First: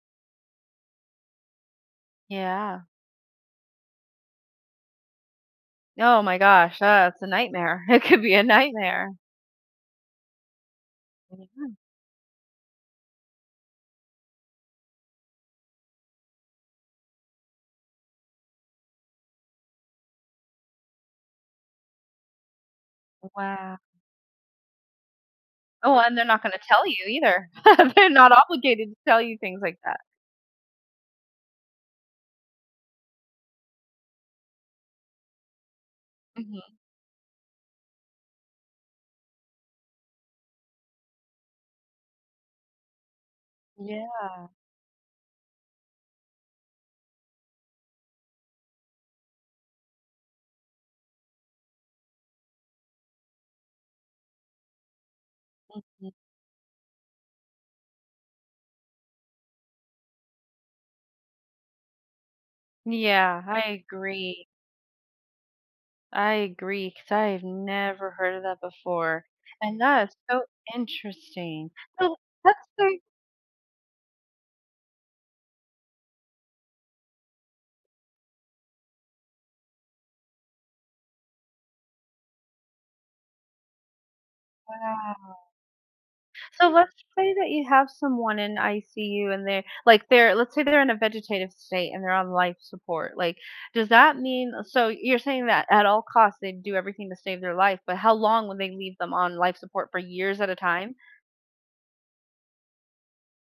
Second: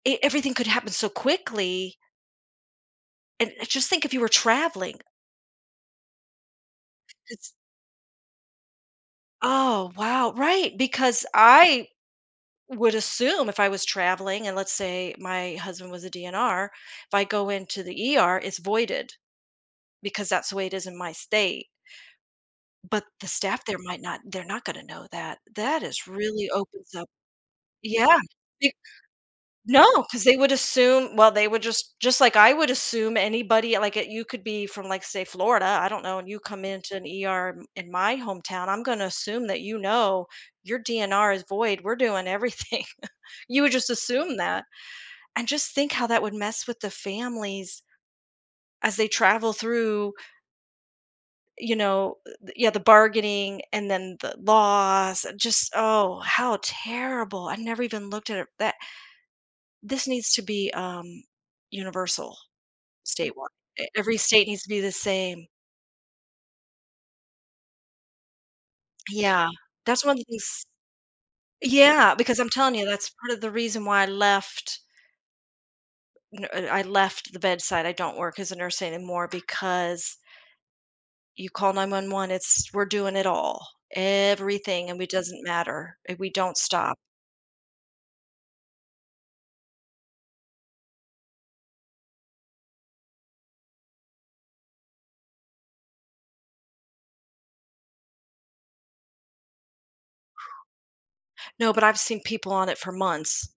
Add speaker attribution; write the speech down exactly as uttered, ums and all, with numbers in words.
Speaker 1: E everything could happen so quickly
Speaker 2: Yeah.
Speaker 1: and, uh, just think if you were traveling.
Speaker 2: Oh my gosh, ugh, it's a
Speaker 1: it's
Speaker 2: nightmare, it could be a nightmare.
Speaker 1: Oh, wow, right, because
Speaker 2: Anytime.
Speaker 1: I would assume if I was traveling and let's say my husband was a D-N-R, if I go into the E-R it's voided because that's the way it is in my state. But the staff
Speaker 2: Wow.
Speaker 1: there might not they're not gonna know that. That
Speaker 2: Oh,
Speaker 1: is
Speaker 2: and they're not
Speaker 1: really
Speaker 2: going to tell
Speaker 1: opens
Speaker 2: you
Speaker 1: up
Speaker 2: either. They're
Speaker 1: Yeah,
Speaker 2: not
Speaker 1: it
Speaker 2: obligated to tell you things like that.
Speaker 1: No, 'cause they would assume well, they would just just, like, I would assume anybody like it you could be from like, say, Florida, I don't know, and you come
Speaker 2: Mhm.
Speaker 1: into an E-R in in my hometown, I'm gonna assume that, you know, your D-N-R is void, we're doing everything. You would just assume
Speaker 2: Yeah.
Speaker 1: that. And just think how that would mess with the families as they travel through you know, eh, the yeah, the bargaining and then the loss, and just
Speaker 2: Mhm.
Speaker 1: Oh, how terrible, I never even looked at it that This needs to be, um, universal.
Speaker 2: Yeah,
Speaker 1: Statewi
Speaker 2: I
Speaker 1: eh every
Speaker 2: agree.
Speaker 1: state needs to be the same.
Speaker 2: I agree, 'cause I have never heard of that before.
Speaker 1: Yeah,
Speaker 2: And
Speaker 1: that's
Speaker 2: that is
Speaker 1: one of
Speaker 2: so
Speaker 1: these
Speaker 2: interesting.
Speaker 1: Yeah,
Speaker 2: Oh,
Speaker 1: because I'm
Speaker 2: what
Speaker 1: telling you,
Speaker 2: state
Speaker 1: that's part of the reason why I left n and I left the bedside; I don't work as a nurse anymore because you call nine-one-one, it's we're doing it all. Everything, and we doesn't
Speaker 2: Wow.
Speaker 1: matter, and we don't
Speaker 2: So let's
Speaker 1: stop.
Speaker 2: say that you have someone in I-C-U and they're like, they're let's say they're in a vegetative state and they're on life support, like, does that mean a so you're saying that at all costs, they do everything to save their life, but how long will they leave them on life support? For years at a time?
Speaker 1: No, but I've seen people on it for months.